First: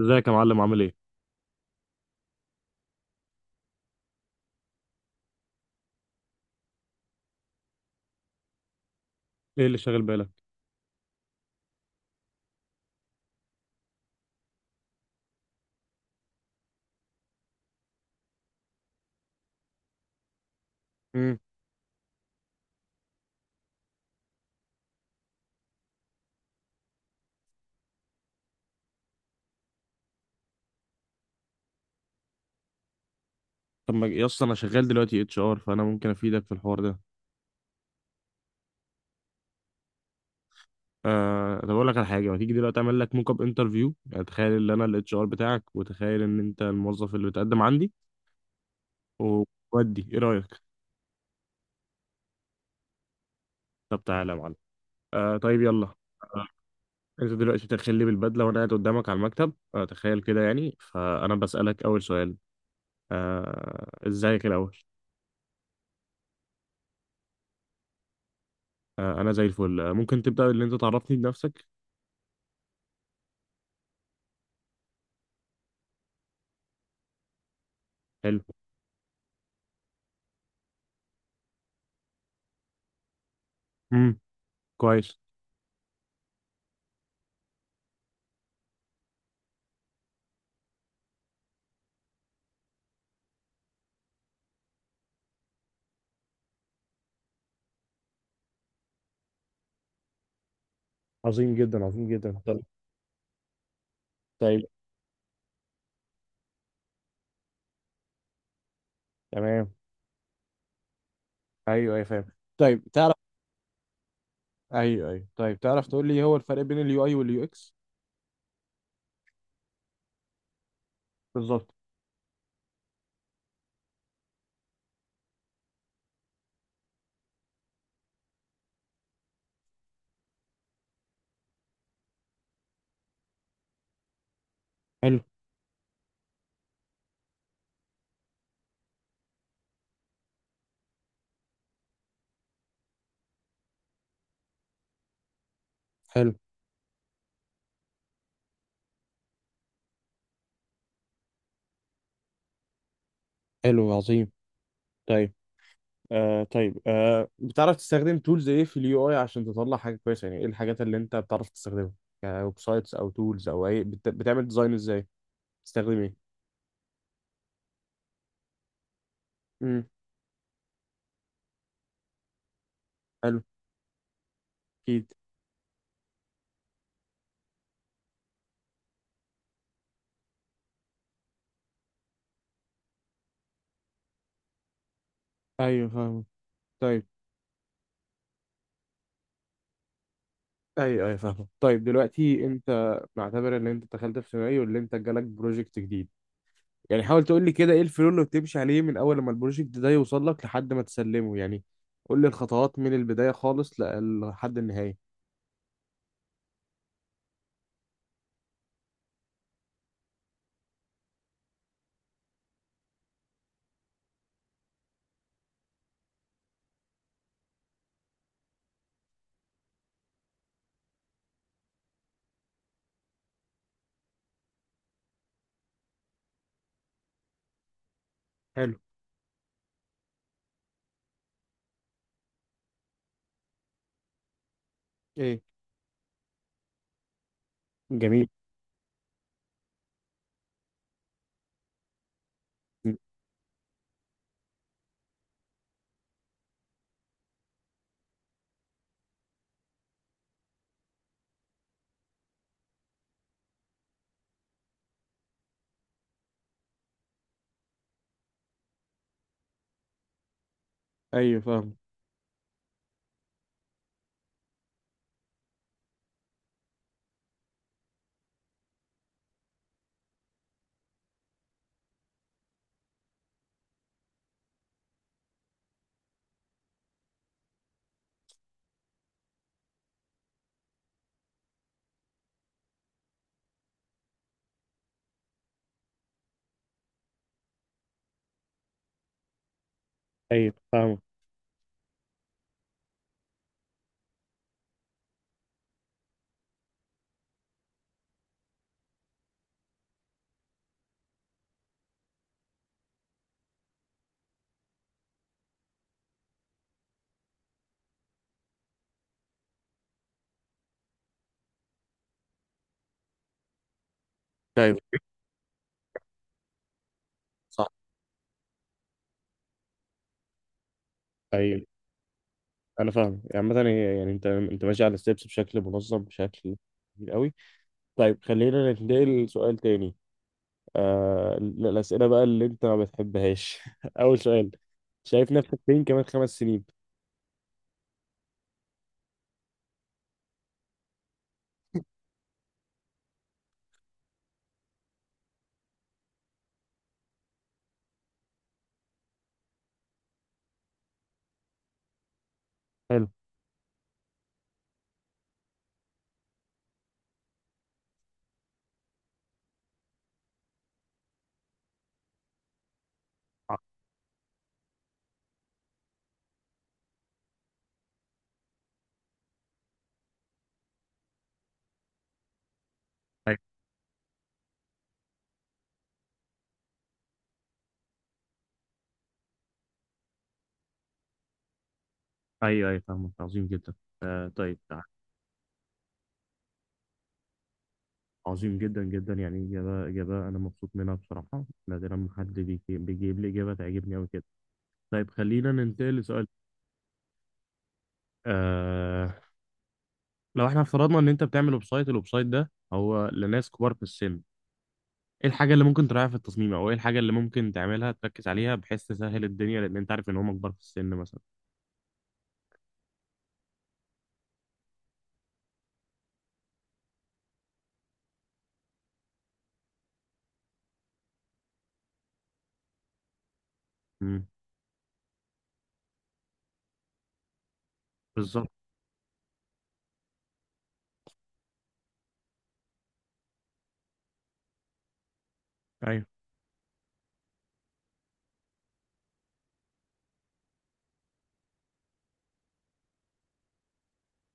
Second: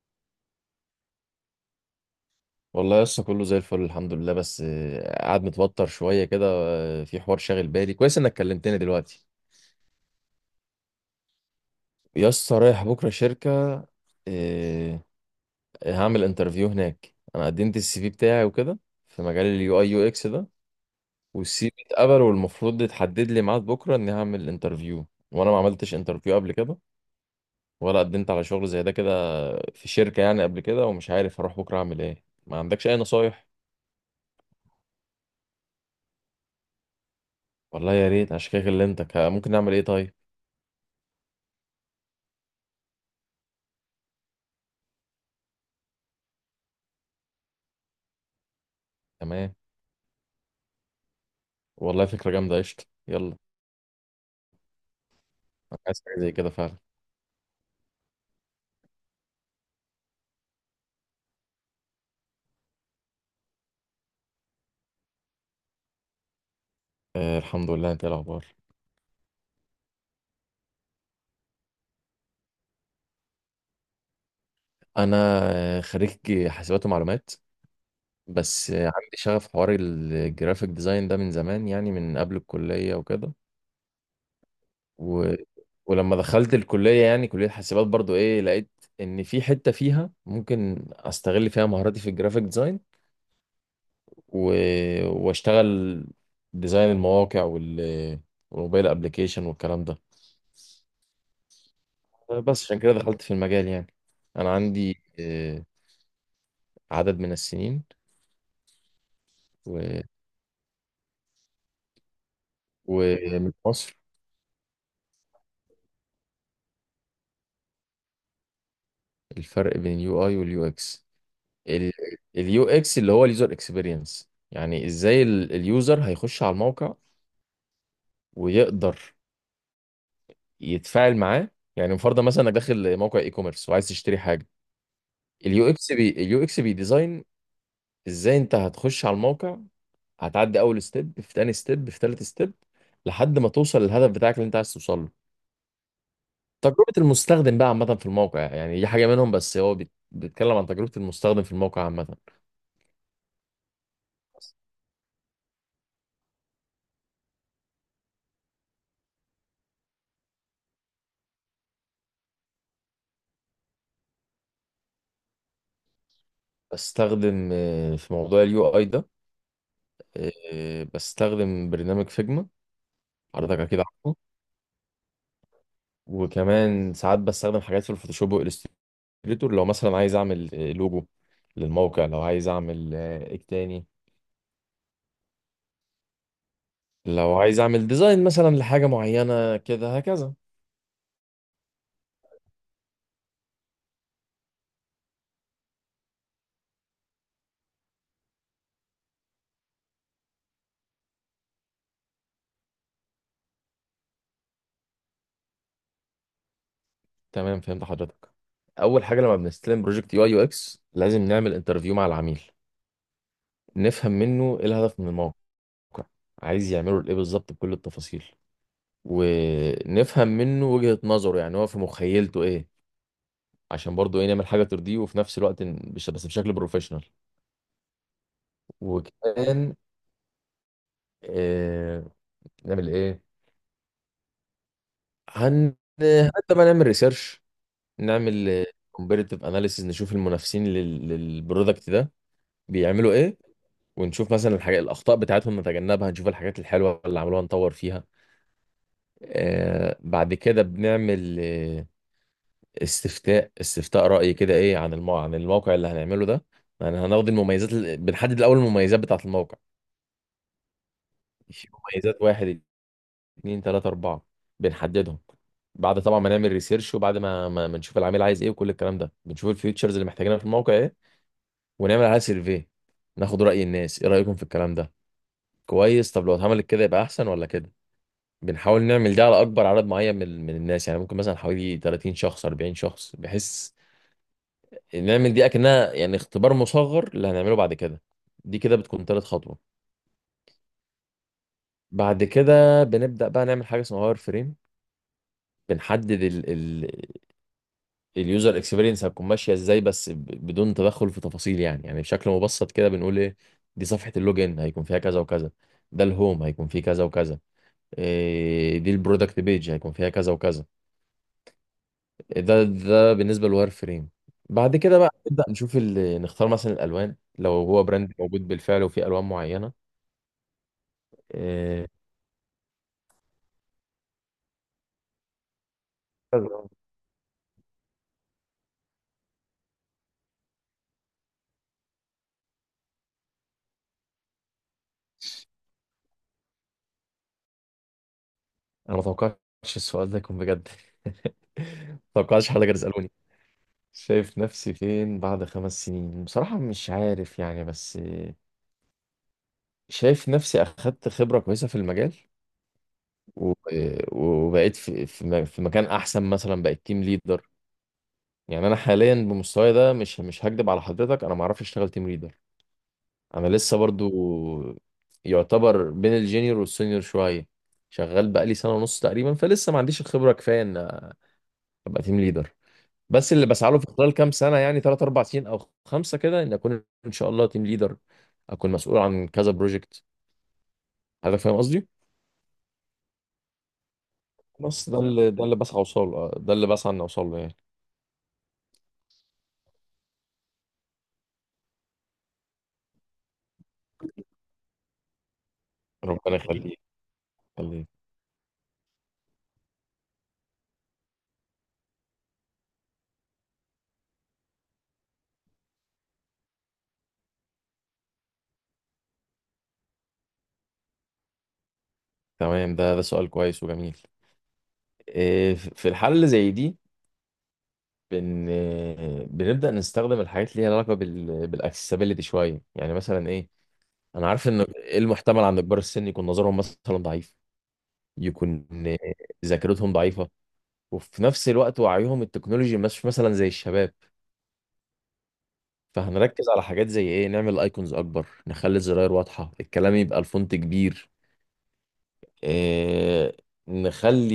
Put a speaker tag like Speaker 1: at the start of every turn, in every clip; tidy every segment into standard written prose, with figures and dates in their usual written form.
Speaker 1: ازيك يا معلم؟ عامل ايه؟
Speaker 2: والله لسه كله زي الفل، الحمد لله. بس قاعد متوتر شويه كده، في حوار شاغل بالي. كويس انك كلمتني دلوقتي.
Speaker 1: ايه اللي شاغل بالك؟
Speaker 2: يسطا، رايح بكره شركه. آه، هعمل انترفيو هناك. انا قدمت السي في بتاعي وكده، في مجال اليو اي يو اكس ده.
Speaker 1: امم.
Speaker 2: والسي في اتقبل، والمفروض يتحدد لي ميعاد بكره اني هعمل انترفيو. وانا ما عملتش انترفيو قبل كده، ولا قدمت على شغل زي ده كده في شركه يعني قبل كده. ومش عارف هروح بكره اعمل ايه. ما عندكش اي نصايح؟
Speaker 1: طب ما يا اسطى، انا شغال دلوقتي اتش ار، فانا ممكن افيدك في الحوار ده.
Speaker 2: والله يا ريت. عشان كده كلمتك. ها، ممكن نعمل ايه طيب؟
Speaker 1: طب اقول لك على حاجه، ما تيجي دلوقتي اعمل لك موك اب انترفيو، يعني تخيل ان انا الاتش ار بتاعك وتخيل ان انت الموظف اللي بتقدم عندي.
Speaker 2: تمام،
Speaker 1: وودي؟ ايه رايك؟
Speaker 2: والله فكرة جامدة. قشطة، يلا.
Speaker 1: طب تعالى يا معلم. آه، طيب،
Speaker 2: أنا
Speaker 1: يلا.
Speaker 2: عايز حاجة زي
Speaker 1: آه
Speaker 2: كده فعلا.
Speaker 1: انت دلوقتي تخلي بالبدله وانا قاعد قدامك على المكتب، تخيل كده يعني، فانا بسالك اول سؤال. ازيك الاول؟
Speaker 2: آه، الحمد لله. أنت إيه الأخبار؟
Speaker 1: آه، انا زي الفل. ممكن تبدا ان انت تعرفني بنفسك؟
Speaker 2: أنا خريج حاسبات ومعلومات.
Speaker 1: حلو.
Speaker 2: بس عندي شغف حوار الجرافيك ديزاين ده من زمان، يعني من قبل الكلية وكده.
Speaker 1: امم. كويس.
Speaker 2: و... ولما دخلت الكلية، يعني كلية حاسبات برضو، لقيت إن في حتة فيها ممكن أستغل فيها مهاراتي في الجرافيك ديزاين، و... وأشتغل ديزاين المواقع وال... والموبايل أبليكيشن والكلام ده.
Speaker 1: عظيم جدا، عظيم جدا، طيب.
Speaker 2: بس عشان كده دخلت في المجال يعني. انا
Speaker 1: طيب.
Speaker 2: عندي عدد من السنين
Speaker 1: تمام.
Speaker 2: و...
Speaker 1: ايوه، ايوه، فاهم. طيب، تعرف.
Speaker 2: ومن مصر.
Speaker 1: ايوه، ايوه، طيب، تعرف تقول لي هو الفرق بين اليو اي واليو اكس؟
Speaker 2: الفرق بين اليو اي واليو اكس.
Speaker 1: بالظبط.
Speaker 2: اليو اكس اللي هو اليوزر اكسبيرينس، يعني ازاي اليوزر هيخش على الموقع ويقدر يتفاعل معاه. يعني مفروض مثلا انك داخل موقع اي كوميرس وعايز تشتري حاجه.
Speaker 1: حلو.
Speaker 2: اليو اكس بي ديزاين، ازاي انت هتخش على الموقع. هتعدي اول ستيب، في تاني ستيب، في تالت ستيب، لحد ما توصل للهدف بتاعك اللي انت عايز توصله.
Speaker 1: حلو.
Speaker 2: تجربة المستخدم بقى عامة في الموقع، يعني دي حاجة منهم. بس هو بيتكلم عن تجربة المستخدم في الموقع عامة.
Speaker 1: حلو، عظيم. طيب. طيب، بتعرف تستخدم تولز ايه في اليو اي عشان تطلع حاجه كويسه؟ يعني ايه الحاجات اللي انت بتعرف تستخدمها؟ يعني ويب سايتس او تولز او اي بتعمل ديزاين ازاي؟ بتستخدم ايه؟
Speaker 2: بستخدم في موضوع اليو اي ده،
Speaker 1: امم.
Speaker 2: بستخدم برنامج فيجما.
Speaker 1: حلو.
Speaker 2: حضرتك اكيد عارفه.
Speaker 1: اكيد.
Speaker 2: وكمان ساعات بستخدم حاجات في الفوتوشوب والإليستريتور، لو مثلا عايز اعمل لوجو للموقع، لو عايز اعمل ايه تاني،
Speaker 1: ايوه، فاهم. طيب.
Speaker 2: لو عايز اعمل ديزاين مثلا لحاجة معينة كده هكذا.
Speaker 1: ايوه، ايوه، فاهم. طيب، دلوقتي انت، نعتبر ان انت دخلت في سيناريو اللي انت جالك بروجكت جديد. يعني حاول تقول لي كده، ايه الفلو اللي بتمشي عليه من اول ما البروجكت ده يوصل لك لحد ما تسلمه، يعني قول لي الخطوات من البداية خالص لحد النهاية.
Speaker 2: تمام، فهمت حضرتك. اول حاجة لما بنستلم بروجكت يو اي يو اكس، لازم نعمل انترفيو مع العميل. نفهم منه ايه الهدف من الموقع، عايز يعمله لايه بالظبط، بكل التفاصيل. ونفهم منه وجهة نظره، يعني هو في مخيلته ايه، عشان برضه ايه نعمل حاجة ترضيه وفي نفس الوقت بس بشكل بروفيشنال.
Speaker 1: حلو.
Speaker 2: وكمان آه نعمل ايه،
Speaker 1: ايه؟
Speaker 2: هن حتى ما نعمل ريسيرش.
Speaker 1: جميل.
Speaker 2: نعمل كومبيريتيف اناليسيز، نشوف المنافسين لل... للبرودكت ده
Speaker 1: م.
Speaker 2: بيعملوا ايه. ونشوف مثلا الحاجات، الاخطاء بتاعتهم نتجنبها، نشوف الحاجات الحلوه اللي عملوها نطور فيها. بعد كده بنعمل استفتاء رأي كده ايه عن عن الموقع اللي هنعمله ده. يعني هناخد بنحدد الأول المميزات بتاعة الموقع.
Speaker 1: ايوه،
Speaker 2: في
Speaker 1: فاهم.
Speaker 2: مميزات: واحد، اتنين، تلاتة، أربعة، بنحددهم. بعد طبعا ما نعمل ريسيرش، وبعد ما نشوف العميل عايز ايه وكل الكلام ده، بنشوف الفيوتشرز اللي محتاجينها في الموقع ايه. ونعمل عليها سيرفي، ناخد رأي الناس، ايه رأيكم في الكلام ده، كويس؟ طب لو اتعملت كده يبقى احسن ولا كده. بنحاول نعمل ده على اكبر عدد معين من الناس. يعني ممكن مثلا حوالي 30 شخص، 40 شخص، بحيث نعمل دي اكنها يعني اختبار مصغر اللي هنعمله بعد كده. دي كده بتكون تالت خطوه.
Speaker 1: طيب، فاهم.
Speaker 2: بعد كده بنبدا بقى نعمل حاجه اسمها واير فريم. بنحدد ال اليوزر اكسبيرينس هتكون ماشيه ازاي، بس بدون تدخل في تفاصيل. يعني بشكل مبسط كده بنقول ايه. دي صفحه اللوجن هيكون فيها كذا وكذا. ده الهوم هيكون فيه كذا وكذا. دي البرودكت بيج هيكون فيها كذا وكذا. ده بالنسبه للواير فريم. بعد
Speaker 1: طيب.
Speaker 2: كده بقى نبدا نشوف نختار مثلا الالوان لو
Speaker 1: صح.
Speaker 2: هو براند موجود بالفعل وفيه الوان معينه.
Speaker 1: طيب.
Speaker 2: إيه،
Speaker 1: انا فاهم. يعني مثلا يعني انت ماشي على الستبس بشكل منظم، بشكل كبير قوي. طيب، خلينا ننتقل لسؤال تاني. الاسئله بقى اللي انت ما بتحبهاش اول سؤال: شايف نفسك فين كمان خمس سنين؟
Speaker 2: انا ما توقعتش السؤال ده يكون بجد. ما توقعتش حد كان يسالوني شايف نفسي فين بعد 5 سنين. بصراحة مش عارف يعني. بس شايف نفسي أخدت خبرة كويسة في المجال. و- وبقيت في مكان أحسن، مثلا بقيت تيم ليدر. يعني أنا حاليا بمستواي ده مش هكدب على حضرتك، أنا ما أعرفش أشتغل تيم ليدر. أنا لسه برضو يعتبر بين الجينيور والسينيور شوية. شغال بقالي سنة ونص تقريبا، فلسه ما عنديش الخبرة كفاية إن ابقى تيم ليدر. بس
Speaker 1: حلو.
Speaker 2: اللي بسعى له في خلال كام سنه، يعني ثلاث اربع سنين او خمسه كده، ان اكون ان شاء الله تيم ليدر. اكون مسؤول عن كذا بروجكت. هذا فاهم قصدي.
Speaker 1: ايوه، ايوه، فاهمك. عظيم جدا. طيب.
Speaker 2: بس ده اللي بسعى اوصل له، ده اللي بسعى ان اوصل له يعني.
Speaker 1: عظيم جدا، جدا. يعني اجابه انا مبسوط منها بصراحه. نادرا ما حد بيجيب لي اجابه تعجبني قوي كده. طيب، خلينا ننتقل لسؤال.
Speaker 2: ربنا يخليك، يخليك.
Speaker 1: آه لو احنا افترضنا ان انت بتعمل ويب سايت، الويب سايت ده هو لناس كبار في السن، ايه الحاجه اللي ممكن تراعيها في التصميم او ايه الحاجه اللي ممكن تعملها تركز عليها بحيث تسهل الدنيا، لان انت عارف ان هم كبار في السن مثلا؟
Speaker 2: تمام، ده سؤال كويس وجميل. في الحالة اللي زي دي، بن بنبدأ نستخدم الحاجات اللي ليها علاقة بالاكسسبيلتي شوية، يعني مثلا ايه.
Speaker 1: امم.
Speaker 2: انا عارف ان المحتمل عند كبار السن يكون نظرهم مثلا ضعيف،
Speaker 1: بالظبط.
Speaker 2: يكون ذاكرتهم ضعيفة، وفي نفس الوقت وعيهم التكنولوجي مش مثلا زي الشباب.
Speaker 1: ايوه،
Speaker 2: فهنركز على حاجات زي ايه. نعمل ايكونز اكبر، نخلي الزراير واضحة، الكلام يبقى الفونت كبير. إيه نخلي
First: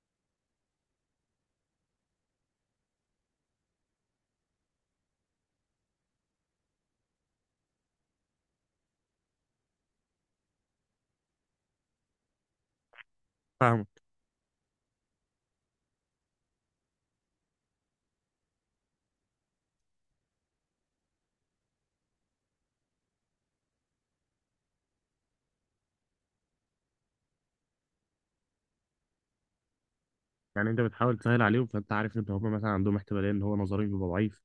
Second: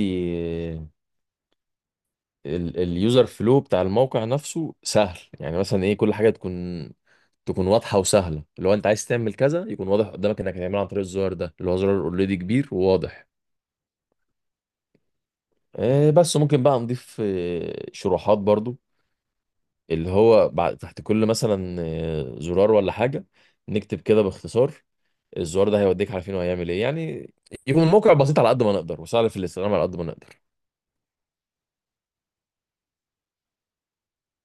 Speaker 2: اليوزر فلو بتاع الموقع نفسه سهل، يعني مثلا ايه، كل حاجة تكون واضحة وسهلة. لو انت عايز تعمل كذا يكون واضح قدامك انك هتعمله عن طريق الزرار ده، اللي هو زرار اوريدي كبير وواضح.
Speaker 1: فاهمك.
Speaker 2: بس ممكن بقى نضيف شروحات برضو، اللي هو بعد تحت كل مثلا زرار ولا حاجة، نكتب كده باختصار الزرار ده هيوديك على فين وهيعمل ايه يعني. يكون الموقع بسيط على قد ما نقدر وسهل في الاستخدام على قد ما نقدر.
Speaker 1: يعني انت بتحاول تسهل عليهم، فانت عارف ان هم مثلا عندهم احتماليه ان هو نظرهم يبقى ضعيف،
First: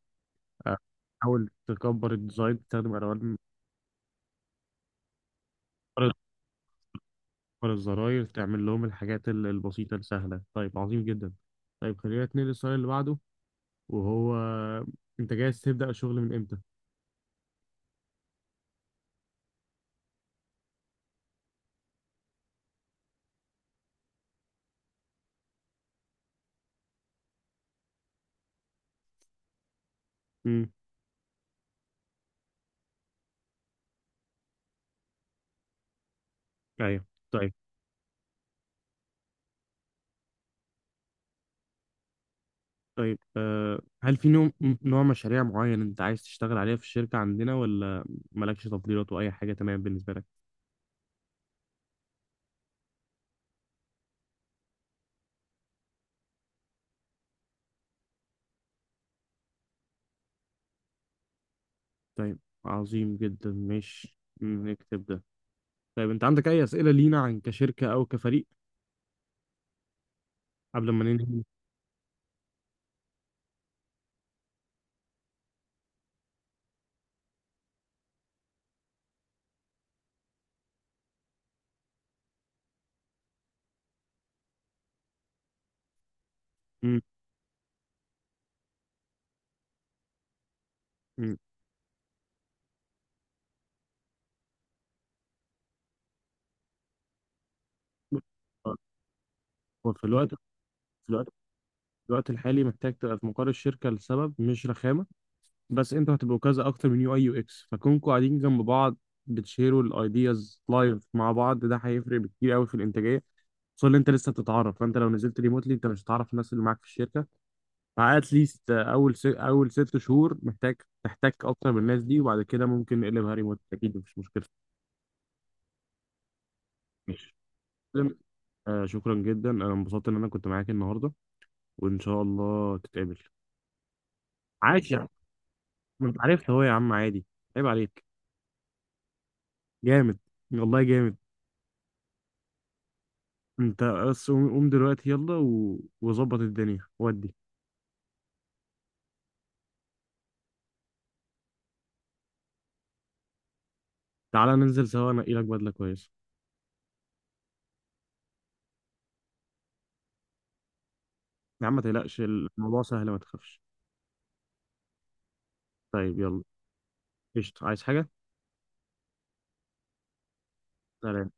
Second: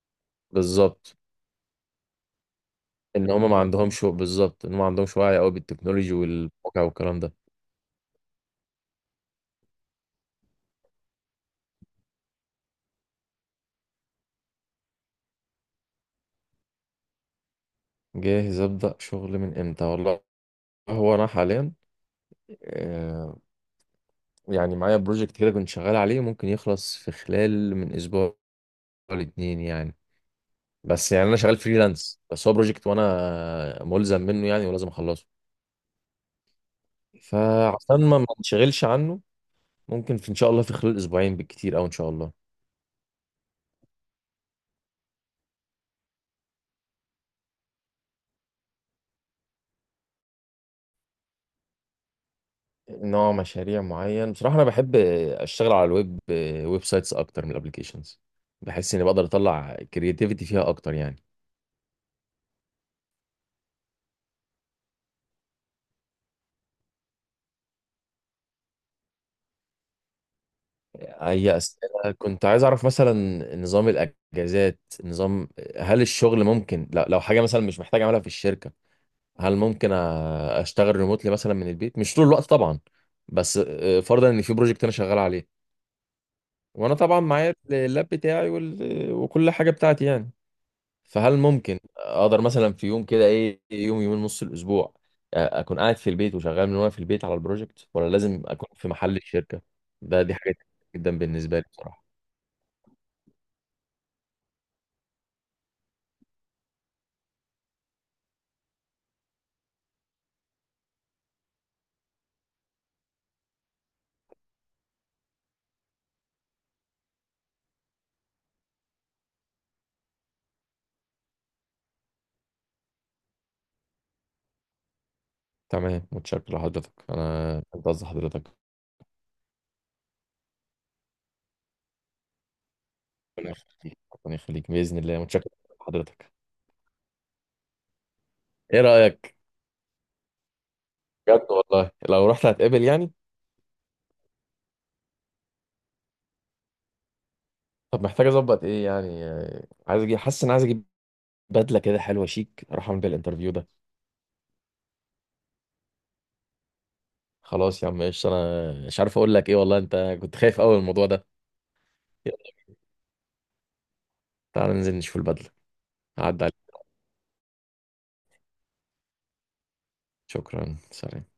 Speaker 1: آه،
Speaker 2: بالظبط.
Speaker 1: حاول تكبر الديزاين، تستخدم الوان،
Speaker 2: ان هم ما عندهمش وعي قوي
Speaker 1: تكبر
Speaker 2: بالتكنولوجي والموقع والكلام ده.
Speaker 1: الزراير، تعمل لهم الحاجات البسيطه السهله. طيب، عظيم جدا. طيب، خلينا نتنقل للسؤال اللي بعده، وهو: انت جاهز تبدا الشغل من امتى؟
Speaker 2: جاهز ابدا شغل من امتى، والله هو انا حاليا آه، يعني معايا بروجكت كده كنت شغال عليه، ممكن يخلص في خلال من اسبوع لاتنين يعني.
Speaker 1: امم.
Speaker 2: بس يعني انا شغال فريلانس، بس هو بروجكت وانا ملزم منه يعني ولازم اخلصه.
Speaker 1: ايوه. طيب.
Speaker 2: فعشان ما نشغلش عنه، ممكن في ان شاء الله في خلال اسبوعين بالكتير، او ان شاء الله.
Speaker 1: طيب، هل في نوع مشاريع معين انت عايز تشتغل عليها في الشركه عندنا، ولا مالكش تفضيلات واي حاجه تمام بالنسبه لك؟
Speaker 2: نوع مشاريع معين، بصراحة انا بحب اشتغل على الويب، ويب سايتس اكتر من الابليكيشنز. بحس اني بقدر اطلع كرياتيفيتي فيها اكتر يعني.
Speaker 1: طيب، عظيم جدا، ماشي، نكتب ده. طيب، انت عندك اي اسئله لينا عن كشركه او كفريق قبل ما ننهي؟
Speaker 2: اي اسئله، كنت عايز اعرف مثلا نظام الاجازات، هل الشغل ممكن، لا لو حاجه مثلا مش محتاج اعملها في الشركه، هل ممكن اشتغل ريموتلي مثلا من البيت، مش طول الوقت طبعا. بس فرضا ان في بروجكت انا شغال عليه، وانا
Speaker 1: مم.
Speaker 2: طبعا معايا اللاب بتاعي وال... وكل حاجه بتاعتي يعني. فهل ممكن اقدر مثلا في يوم كده ايه، يوم يومين نص الاسبوع، اكون قاعد في البيت وشغال وانا في البيت على البروجكت، ولا لازم اكون
Speaker 1: مم.
Speaker 2: في محل الشركه.
Speaker 1: وفي الوقت
Speaker 2: دي
Speaker 1: في
Speaker 2: حاجه جدا
Speaker 1: الوقت
Speaker 2: بالنسبه لي بصراحه.
Speaker 1: الوقت الحالي محتاج تبقى في مقر الشركة لسبب مش رخامة. بس انتوا هتبقوا كذا، اكتر من يو اي يو اكس، فكونكوا قاعدين جنب بعض. بتشيروا الايدياز لايف مع بعض، ده هيفرق كتير قوي في الانتاجية. خصوصا ان انت لسه بتتعرف، فانت لو نزلت ريموتلي انت مش هتعرف الناس اللي معاك في الشركة. فات ليست اول ست شهور محتاج تحتك اكتر بالناس دي، وبعد كده ممكن نقلبها ريموت، اكيد مفيش مشكلة.
Speaker 2: تمام، متشكر لحضرتك،
Speaker 1: ماشي.
Speaker 2: انا فهمت قصد حضرتك.
Speaker 1: شكرا جدا. انا انبسطت ان انا كنت معاك النهارده، وان شاء الله تتقابل.
Speaker 2: ربنا يخليك، ربنا يخليك،
Speaker 1: عاش
Speaker 2: باذن
Speaker 1: يا...
Speaker 2: الله، متشكر
Speaker 1: ما انت
Speaker 2: لحضرتك.
Speaker 1: عرفت اهو يا عم، عادي. عيب عليك.
Speaker 2: ايه رايك؟
Speaker 1: جامد. والله جامد.
Speaker 2: بجد والله لو رحت هتقابل يعني.
Speaker 1: انت بس قوم قوم دلوقتي يلا، وظبط الدنيا ودي.
Speaker 2: طب محتاج اظبط ايه يعني، عايز اجيب، حاسس ان عايز اجيب بدله كده حلوه شيك اروح اعمل بيها الانترفيو ده.
Speaker 1: تعالى ننزل سوا، انقي لك بدله كويسه.
Speaker 2: خلاص يا عم، ايش انا مش عارف اقول لك ايه والله، انت كنت خايف قوي من الموضوع ده.
Speaker 1: يا عم، ما تقلقش،
Speaker 2: يلا،
Speaker 1: الموضوع سهل، ما تخافش.
Speaker 2: تعال ننزل نشوف البدله.
Speaker 1: طيب، يلا.
Speaker 2: هعدي عليك.
Speaker 1: قشطة، عايز حاجه؟
Speaker 2: شكرا، سلام.
Speaker 1: سلام.